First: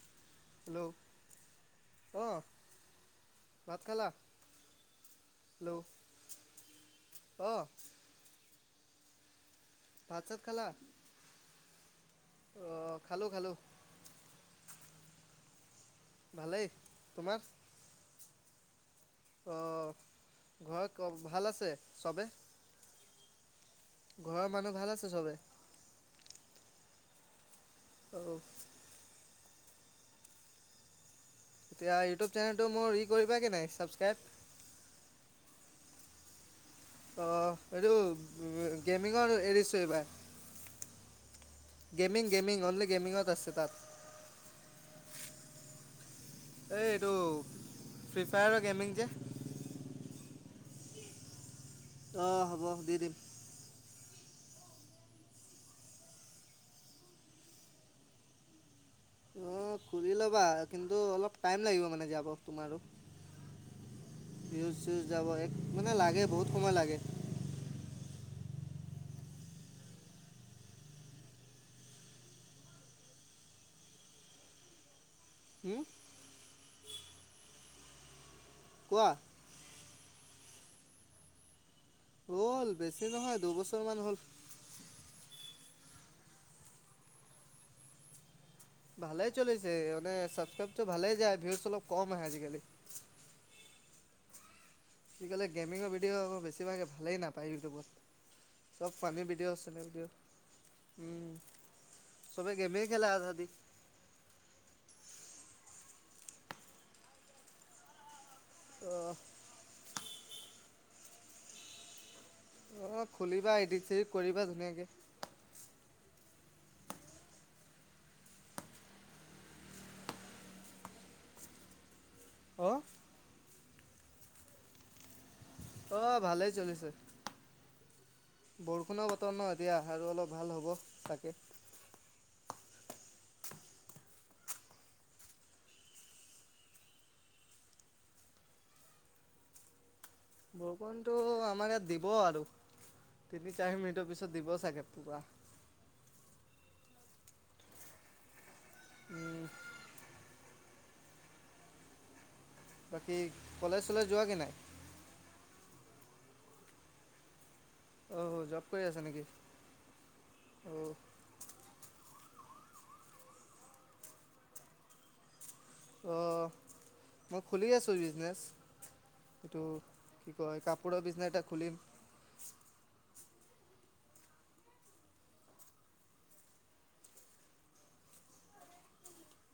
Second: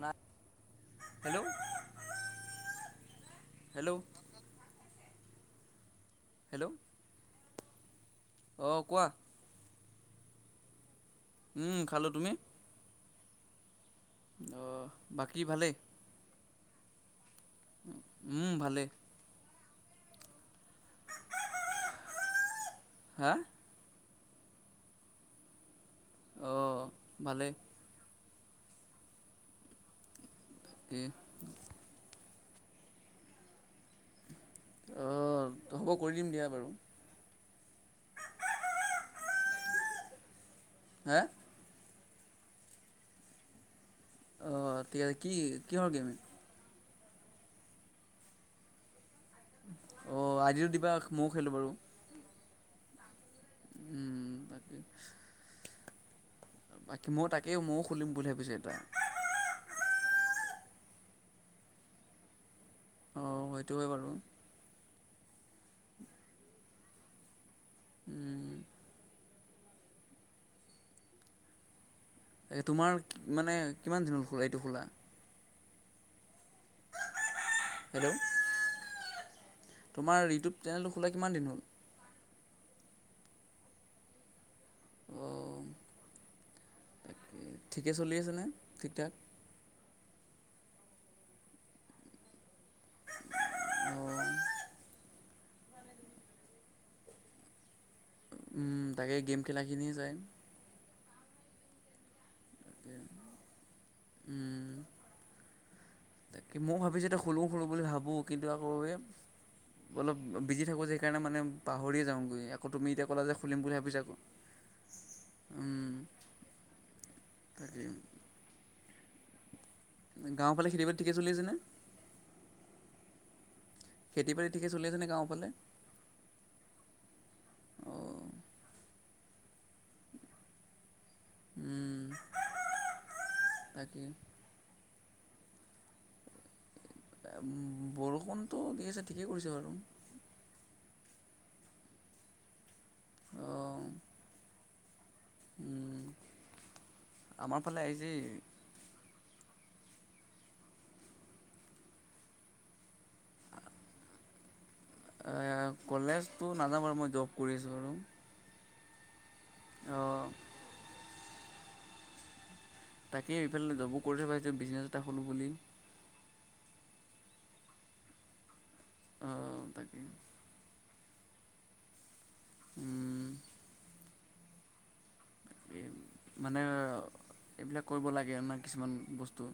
ন hello অ ভাত hello খালা হেল্ল' হেল্ল' অঁ অঁ কোৱা ভাত সাত খোলা উম খালো তুমি খালো খালো আহ বাকী ভালেই ভালেই তোমাৰ উম ভালে অঁ ঘৰত ভাল আছে চবে হা ঘৰৰ মানুহ ভাল আছে চবে অঁ ভালেই [inaudible] [unintelligible] এতিয়া ইউটিউব চেনেলটো মোৰ ই কৰিবে নাই ছাবস্ক্ৰাইব অ হ'ব কৰি দিম দিয়া বাৰু অ এইটো গেমিঙৰ এৰিছোঁ এইবাৰ হা গেমিং গেমিং অনলি গেমিংত আছে তাত আহ ঠিক আছে কি কিহৰ গেমিং এই এইটো ফ্ৰী ফায়াৰৰ গেমিং যে অ আই দি টো দিবা ময়ও খেলো বাৰু অ হ'ব দি দিম উম তাকে বাকী মই তাকেই ময়ো খুলিম বুলি ভাবিছো এতিয়া অ খুলি ল'বা কিন্তু অলপ টাইম লাগিব মানে যাব তোমাৰো অঁ সেইটোৱে বাৰু ভিউজ যাব এক মানে লাগে বহুত সময় লাগে উম তোমাৰ মানে কিমান দিনত খোলা এইটো খোলা হম হেল্ল' কোৱা তোমাৰ এইটো চেনেলটো খোলা কিমান দিন হ'ল হ'ল বেছি নহয় দুবছৰ মান হ'ল অ তাকে ঠিকে চলি আছেনে ঠিক ঠাক ভালে চলেছে মানে ছাবস্ক্ৰাইব ভালেই যায় ভিউচটো অলপ কম আহে আজিকালি অঁ কি ক'লে গমিৰ ভিডিঅ' বেছিভাগ ভালেই নাপায় ইউটিউবত উম চব তাকে গেম খেলাখিনি যায়। উম। চবে গেমে খেলে আজাদি। উম, তাকে মইয়ো ভাবিছোঁ এতিয়া খোলো খোলো বুলি ভাবো। কিন্তু আকৌ অঁ অলপ বিজি থাকো যে সেইকাৰণে মানে পাহৰিয়ে যাওঁ। আকৌ তুমি অঁ এতিয়া কলা যে খুলিবা খুলিম বুলি এডিট ভাবিছা চেডিট কৰিবা ধুনীয়াকৈ উম। [unintelligible] গাঁৱৰ ফালে খেতি বাতি থিকে চলি আছেনে? অ খেতি বাতি ঠিকে চলি আছেনে গাঁওফালে? অ ভালেই চলিছে। অঁ বৰষুণৰ বতৰ ন এতিয়া আৰু অলপ ভাল হ'ব তাকে উম, [unintelligible] তাকে। বৰষুণটো দি আছে ঠিকেই কৰিছে বাৰু। বৰষুণতটো আমাৰ ইয়াত দিব আৰু তিনি অঁ চাৰি মিনিটৰ পিছত দিব চাগে পোৰা। আমাৰ ফালে আহিছেই। উম। বাকী কলেজ চলেজ যোৱা কি নাই? এ কলেজটো নাযাম আৰু মই জব কৰি আছো বাৰু। অ' জব কৰি আছে নেকি? উ। তাকেই ইফালে জবো কৰি ঠাকো বিজনেছ এটা খোলো বুলি। অ মই খুলি আছোঁ বিজনেছ। এইটো তাকে কি কয় কাপ কুকুৰো বিজনেছ এটা খুলিম। উম। এই মানে এইবিলাক কৰিব লাগে মানে কিছুমান বস্তু।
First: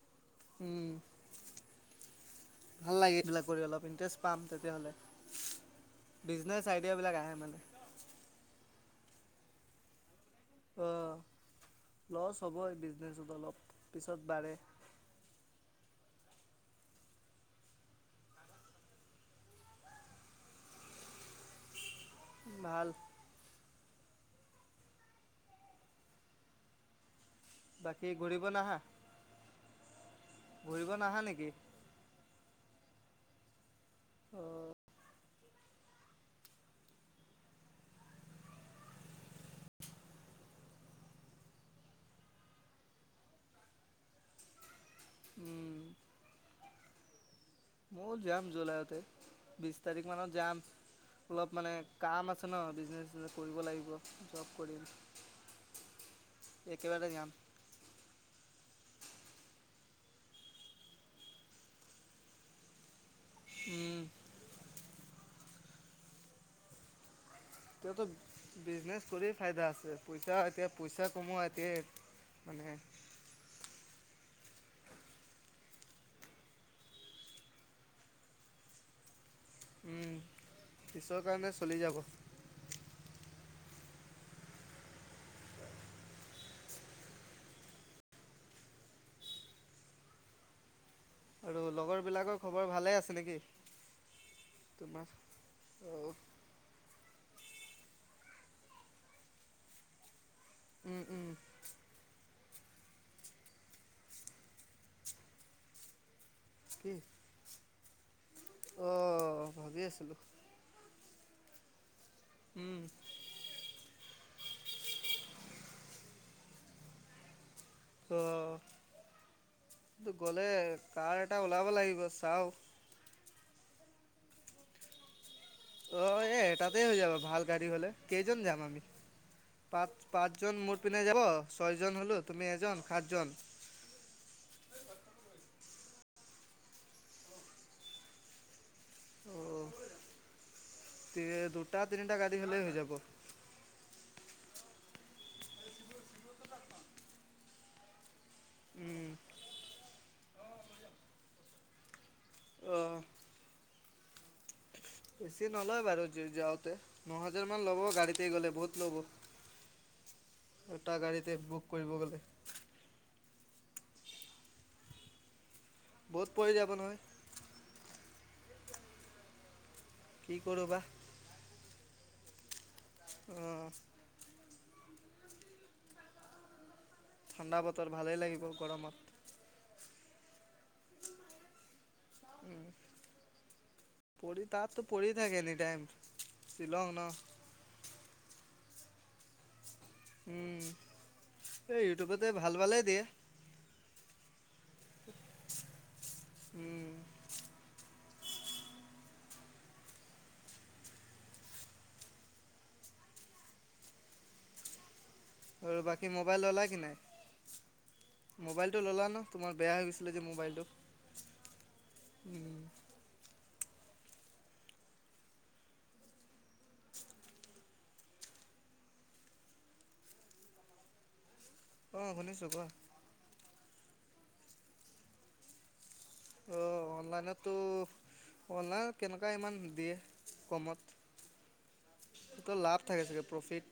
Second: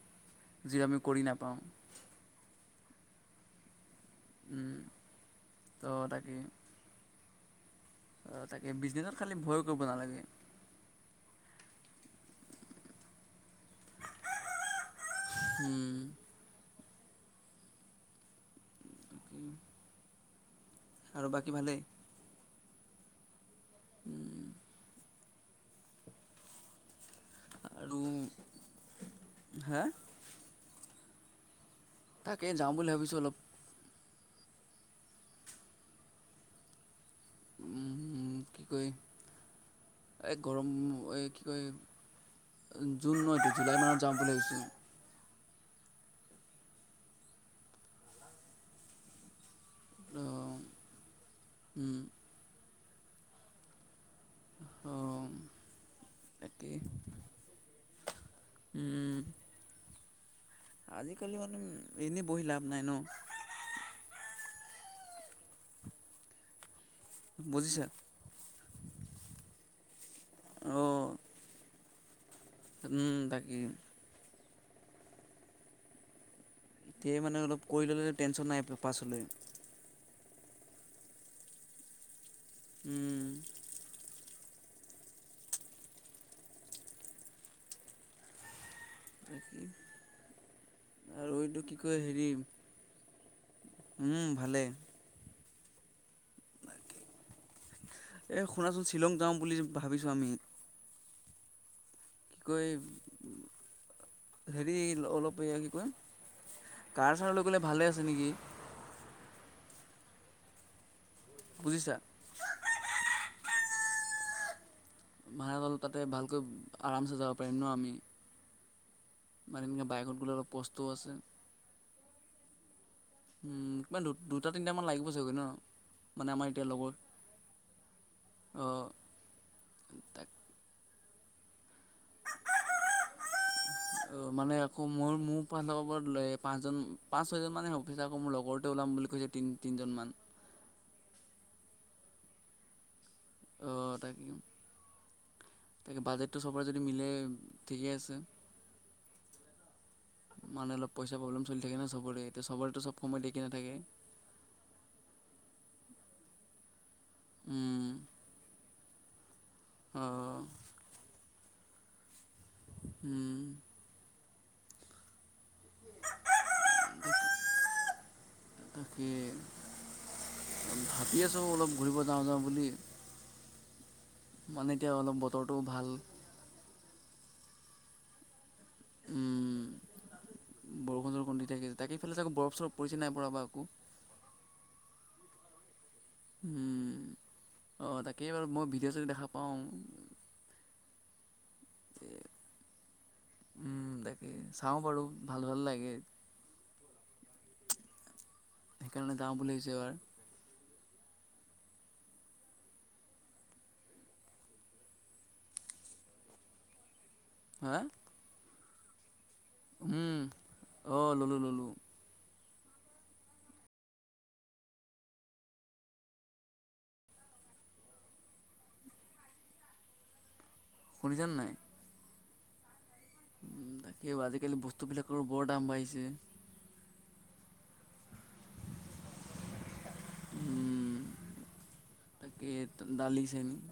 যি উম, আমি কৰি নাপাওঁ। ভাল লাগে এইেবিলাক কৰি অলপ ইন্টাৰেষ্ট পাম তেতিয়াহ'লে তো বিজনেচ আইডিয়া বিলাক আহে মানে। অ তাকে বিজনেছত খালি ভয় কৰিব নালাগে। অ লছ হ'ব বিজনেচত অলপ পিছত বাঢ়ে। তাকেই আৰু বাকী ভালেই? ভাল। উম। আৰু বাকী ঘূৰিব নাহা? হা ঘূৰিব নাহা নেকি? তাকে যাওঁ বুলি ভাবিছোঁ অলপ। অহ ', কি কয় এই গৰম এই কি কয় জুন নতো জুলাই মানত যাাম বুলি ভাবিছোঁ। উম', ম যাম জুলাই তে বিষ তাৰিখ অ মানত যাম অলপ মানে উম, কাম আছে ন। বিনেনে কৰিব লাগিব চব অ', তাকেই একে বটা যান উম ', আজিকালি মানে এনেই বহি লাভ নাই ন। উম', বুজিছা এতিয়াতো বিজনেছ কৰি ফাইদা আছে। পইচা এতিয়া অ পইচা কমোৱা এতি মানে। উম তাকেই এতিয় মানে অলপ কৰি ল'লে টেনশ্যন নাই পাছলৈ। পিছৰ কাৰণে চলি যাব। হম', আৰু কি এইটো আৰু কয় লগৰ হেৰি বিলাকৰ খবৰ ভালে আছে নেকি? উম', ভালে। অহ ', এ শুনাচোন শ্বিলং যাওঁ বুলি ভাবিছো আমি। উম উম কি কয় হেৰি অলপ এই কি কয়? কাৰ চানলৈ গ'লে ভালে আছে। যেনেকি অহ ', ভাবি আছিলো। বুজিছা। উম', ভাৰাঘৰ তাতে ভালকৈ আৰাম চে যাব পাৰিম। প্ৰেমণ আমি। মানে এনেকৈ ন্তু বাইকত গ'লে অলপ কষ্টও আছে কাৰ এটা ওলাব লাগিব। ছাও। উম ', কিবা দুটা তিনটা মান লাগিব চগৈ ন? অহ মানে ', এ আমাৰ এতিয়া এটাতে লগৰ হৈ যাব ভাল গাড়ী হলে কেইজন যাম আমি অ' পাঁচ- তাক পাঁচজন মুঠ। পিনে যাব। ছয়জন হলো তুমি এজন সাতজন। পৰ লয় পাঁচজন পাঁচ ছয়জন মানহে অফিচ আাকৌ মোৰ লগৰ। ওলাম বুলি কৈছে তিনি তিনিজন মান। তে দুটা তিনিটা গাড়ী হ'লে হৈ যাব। অ' তাকে -তাকে বাজেটটো চবৰে যদি মিলে ঠিকেই আছে। উম, মানে অলপ পইচা প্ৰব্লেম। চলি থাকে না সবৰে এতিয়া সবৰেটো চব অহ। সময় ল কি নাথাকে। বেছি নলয় বাৰু যাওঁতে। ন হাজাৰ মান লব উম, গাড়ীতে গ'লে বহুত। ল'ব। অ' এটা গাড়ীতে বুক। কৰিব গ'লে। উম, বহুত পৰি যাব নহয়। তাকে। কি কৰোঁ বা। ভাবি আছো অলপ ঘূৰিব যাওঁ যাওঁ বুলি। অ' মানে এতিয়া অলপ বতৰটো ভাল। ঠাণ্ডা বতৰ ভালেই লাগিব। উম। গৰমত। বৰষুণ চৰষুণ দি থাকে। তাকিফালে চাগে বৰফ চৰফ পৰিছে নাই পৰা বা আকৌ। ডেম শ্বিলংং ন' কেইবাৰ মই ভিডিঅ' যোগ দেখা পাওঁ। উম, এই ইউটিউবতে ভাল -ভালে দিয়ে তাকে চাওঁ বাৰু ভাল ভাল লাগে। উম। সেইকাৰণে গাওঁ বুলি [unintelligible] আৰু বাকী মোবাইল ললা কি নাই। হা। মোবাইলটো ল'লা ন' তোমাৰ বেয়া ভাবিছিলে যে মোবাইলটো অঁ ল'লোঁ ল'লোঁ উম। শুনিছানে নাই অ 'শুনিছোঁ কোৱা উ তাকে আজিকালি বস্তুবিলাকৰো বৰ দাম বাঢ়িছে। অ' অনলাইনতো অনলাইন কেনেকুৱা ইমান দিয়ে কমত তাকে লাভ থাকে চাগে দালি চেনি প্ৰফিট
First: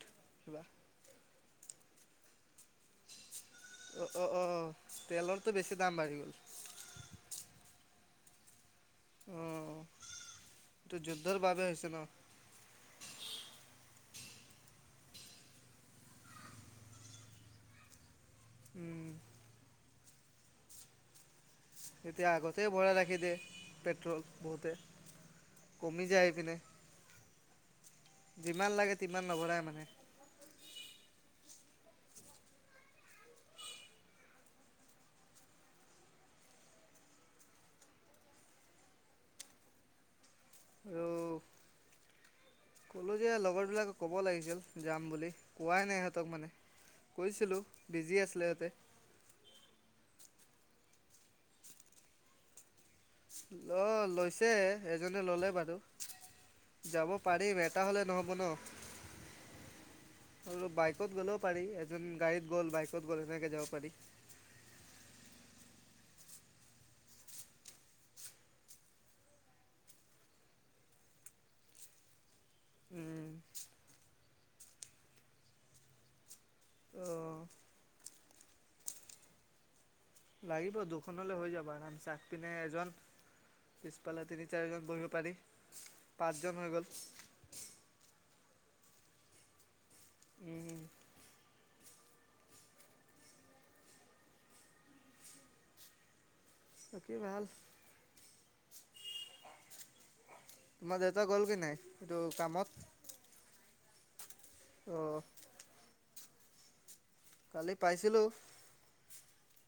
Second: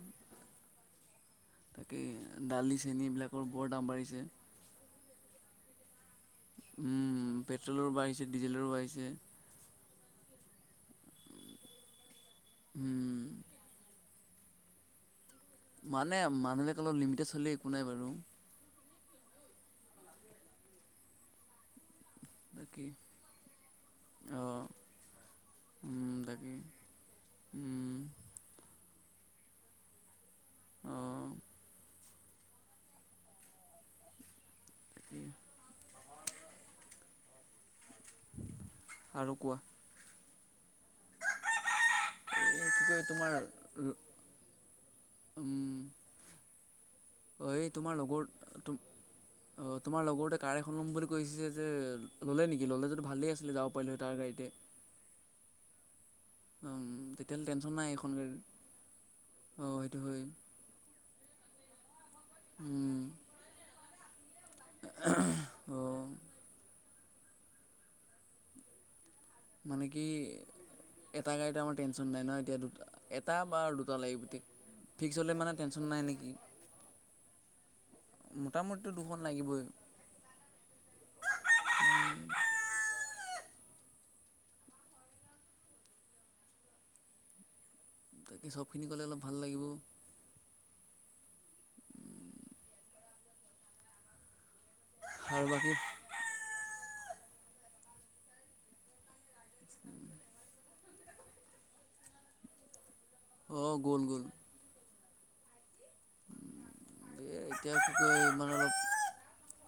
কিবা। তাকে দালি চেন বিলাক উ অ -অ তেলৰতটো বেছি দাম বাঢ়ি গ'ল উম পেট্ৰলৰো বাঢ়িছে ডিজেলৰো বাঢ়িছে। যে। টো যুদ্ধৰ বাবে হৈছে ন। হম মানে মানুহলৈকে অলপ লিমিটে চললে একো নাই বাৰু। উম এতিয়া আগতেই বাকী ভৰাই ৰাখি দিয়ে পেট্ৰল অঁ বহুতে কমি যায় আহি পিনে। উম। যিমান লাগে তিমান নভৰাই মানে। অঁ তাকে। আৰু কোৱা। আৰু এই কি কয় কলো তোমাৰ যে লগৰবিলাকক ক'ব লাগিছিল। যাম বুলি কোৱাই নাই ইহঁতক মানে। অ কৈছিলোঁ এই তোমাৰ বিজি লগৰ আছিলে সিহঁতে অ তোমাৰ লগৰতে কাৰ এখন ল'ম বুলি কৈছে যে ললে নেকি ললে যদি। ভালেই আছিলে যাব অ পাৰিলোঁ হয় তাৰ গাড়ীতে লৈছে এজনে ললে বাৰু উম যাব তেতিয়াহ'লে পাৰিম টেনশ্যন এটা নাই হলে এইখন নহ'ব গাড়ীৰ ন। অঁ সেইটো হয় পাৰি যোন গাড়ীত গ'ল বাইকত গ'ল সেনেকে যাব পাৰি। অ'। মানে কি এটা গাড়ীত আমাৰ টেনচন নাই নহয়। এতিয়া দুটা উম, এটা বা দুটা লাগি গোটেই ফিক্স হ'লে মানে টেনশ্যন নাই নেকি ত' মোটামুতিটো দুখন লাগিবই। লাগিব দুখনলৈ হৈ যাব আাম চাহ পিনে এজন, পিছফালে তিনি চাৰিজন বহিব পাৰি পাঁচজন হৈ গল। তাকে চবখিনি গ'লে অলপ ভাল লাগিব। উম। আৰু বাকী। বাকী ভাল তোমাৰ দেউতা গ'ল কি নাই এইটো কামত অঁ গ'ল গ'ল। অঁ এতিয়া পাইছিলোঁ ইামান অলপ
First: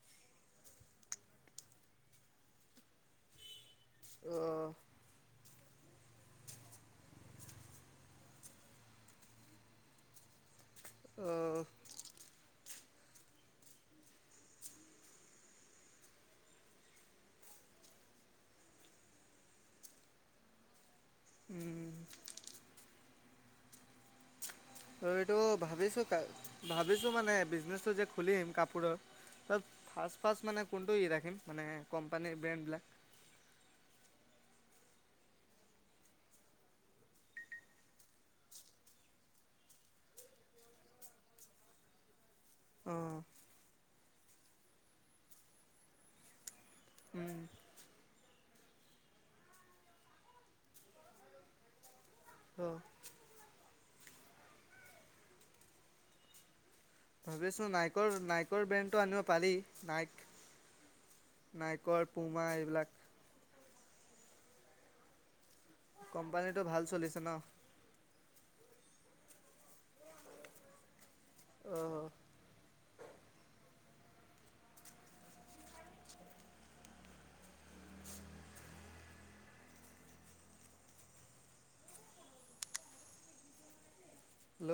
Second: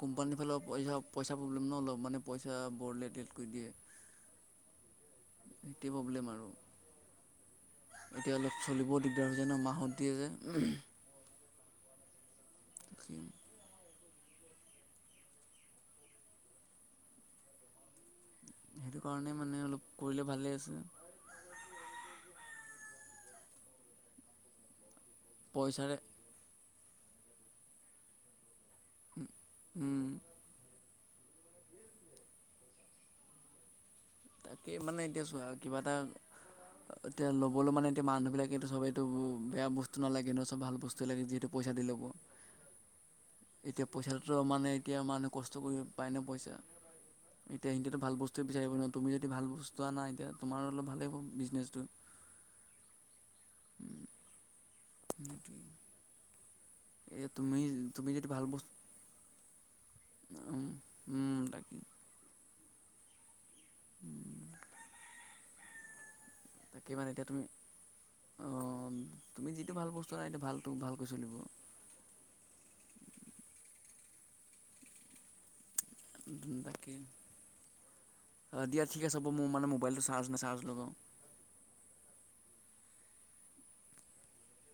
কোম্পানীৰ ফালে পইচা পইচা প্ৰব্লেম ন অলপ মানে পইচা বৰ লেট লেট কৰি দিয়ে। অহ। সেইটোৱ প্ৰব্লেম আৰু এতিয়া অলপ চলিবও দিগদাৰ হৈছে হৈছে ন মাহত দিয়ে যে। অহ। ৰাখিম সেইটো কাৰণে মানে অলপ কৰিলে ভালে আছে। উম ত এইটো পইচাৰে ভাবিছো ক ভাবিছো মানে বিজনেচটো যে খুলিম ক পৰা তাত ফাৰ্ষ্ট ফাৰ্ষ্ট মানে ফোনটো ই ৰাখিম মানে কোম্পানীৰ ব্ৰেণ্ডবিলাক। তাকেই মানে এতিয়া চোৱা কিবা এটা এতিয়া ল'বলৈ মানে এতিয়া মানুহ বিলাকেটো চবেইটো বেয়া বস্তু নালাগে ন চব ভাল বস্তু লাগে যিহেতু পইচা দি ল'ব। অঁ এতিয়া। পইচাটো মানে এতিয়া মানুহে কষ্ট কৰি পায় ন পইচা এতিয়া সিতো ভাল বস্তুৱে বিচাৰিব ন। তুমি যদি ভাল বস্তু আনা এতিয়া তোমাৰ অলপ ভালেই হ'ব বিজনেছটো। অঁ স [unintelligible] ভাবিছো নাইকৰ নাইকৰ বস্তু ব্ৰেণ্ডটো আনিব পাৰি। নাইক উম তাকে নাইকৰ পুমা এইবিলাক কোম্পানীটো ভাল চলিছে ন অ তুমি যিটো ভাল বস্তু আনিলা ভালতো ভালকৈ চলিব। অ। তাকে অ দিয়া ঠিক আছে হ'ব মোৰ মানে মোবাইলটো চাৰ্জ নাচাৰ্জ লগাওঁ হেল্ল'।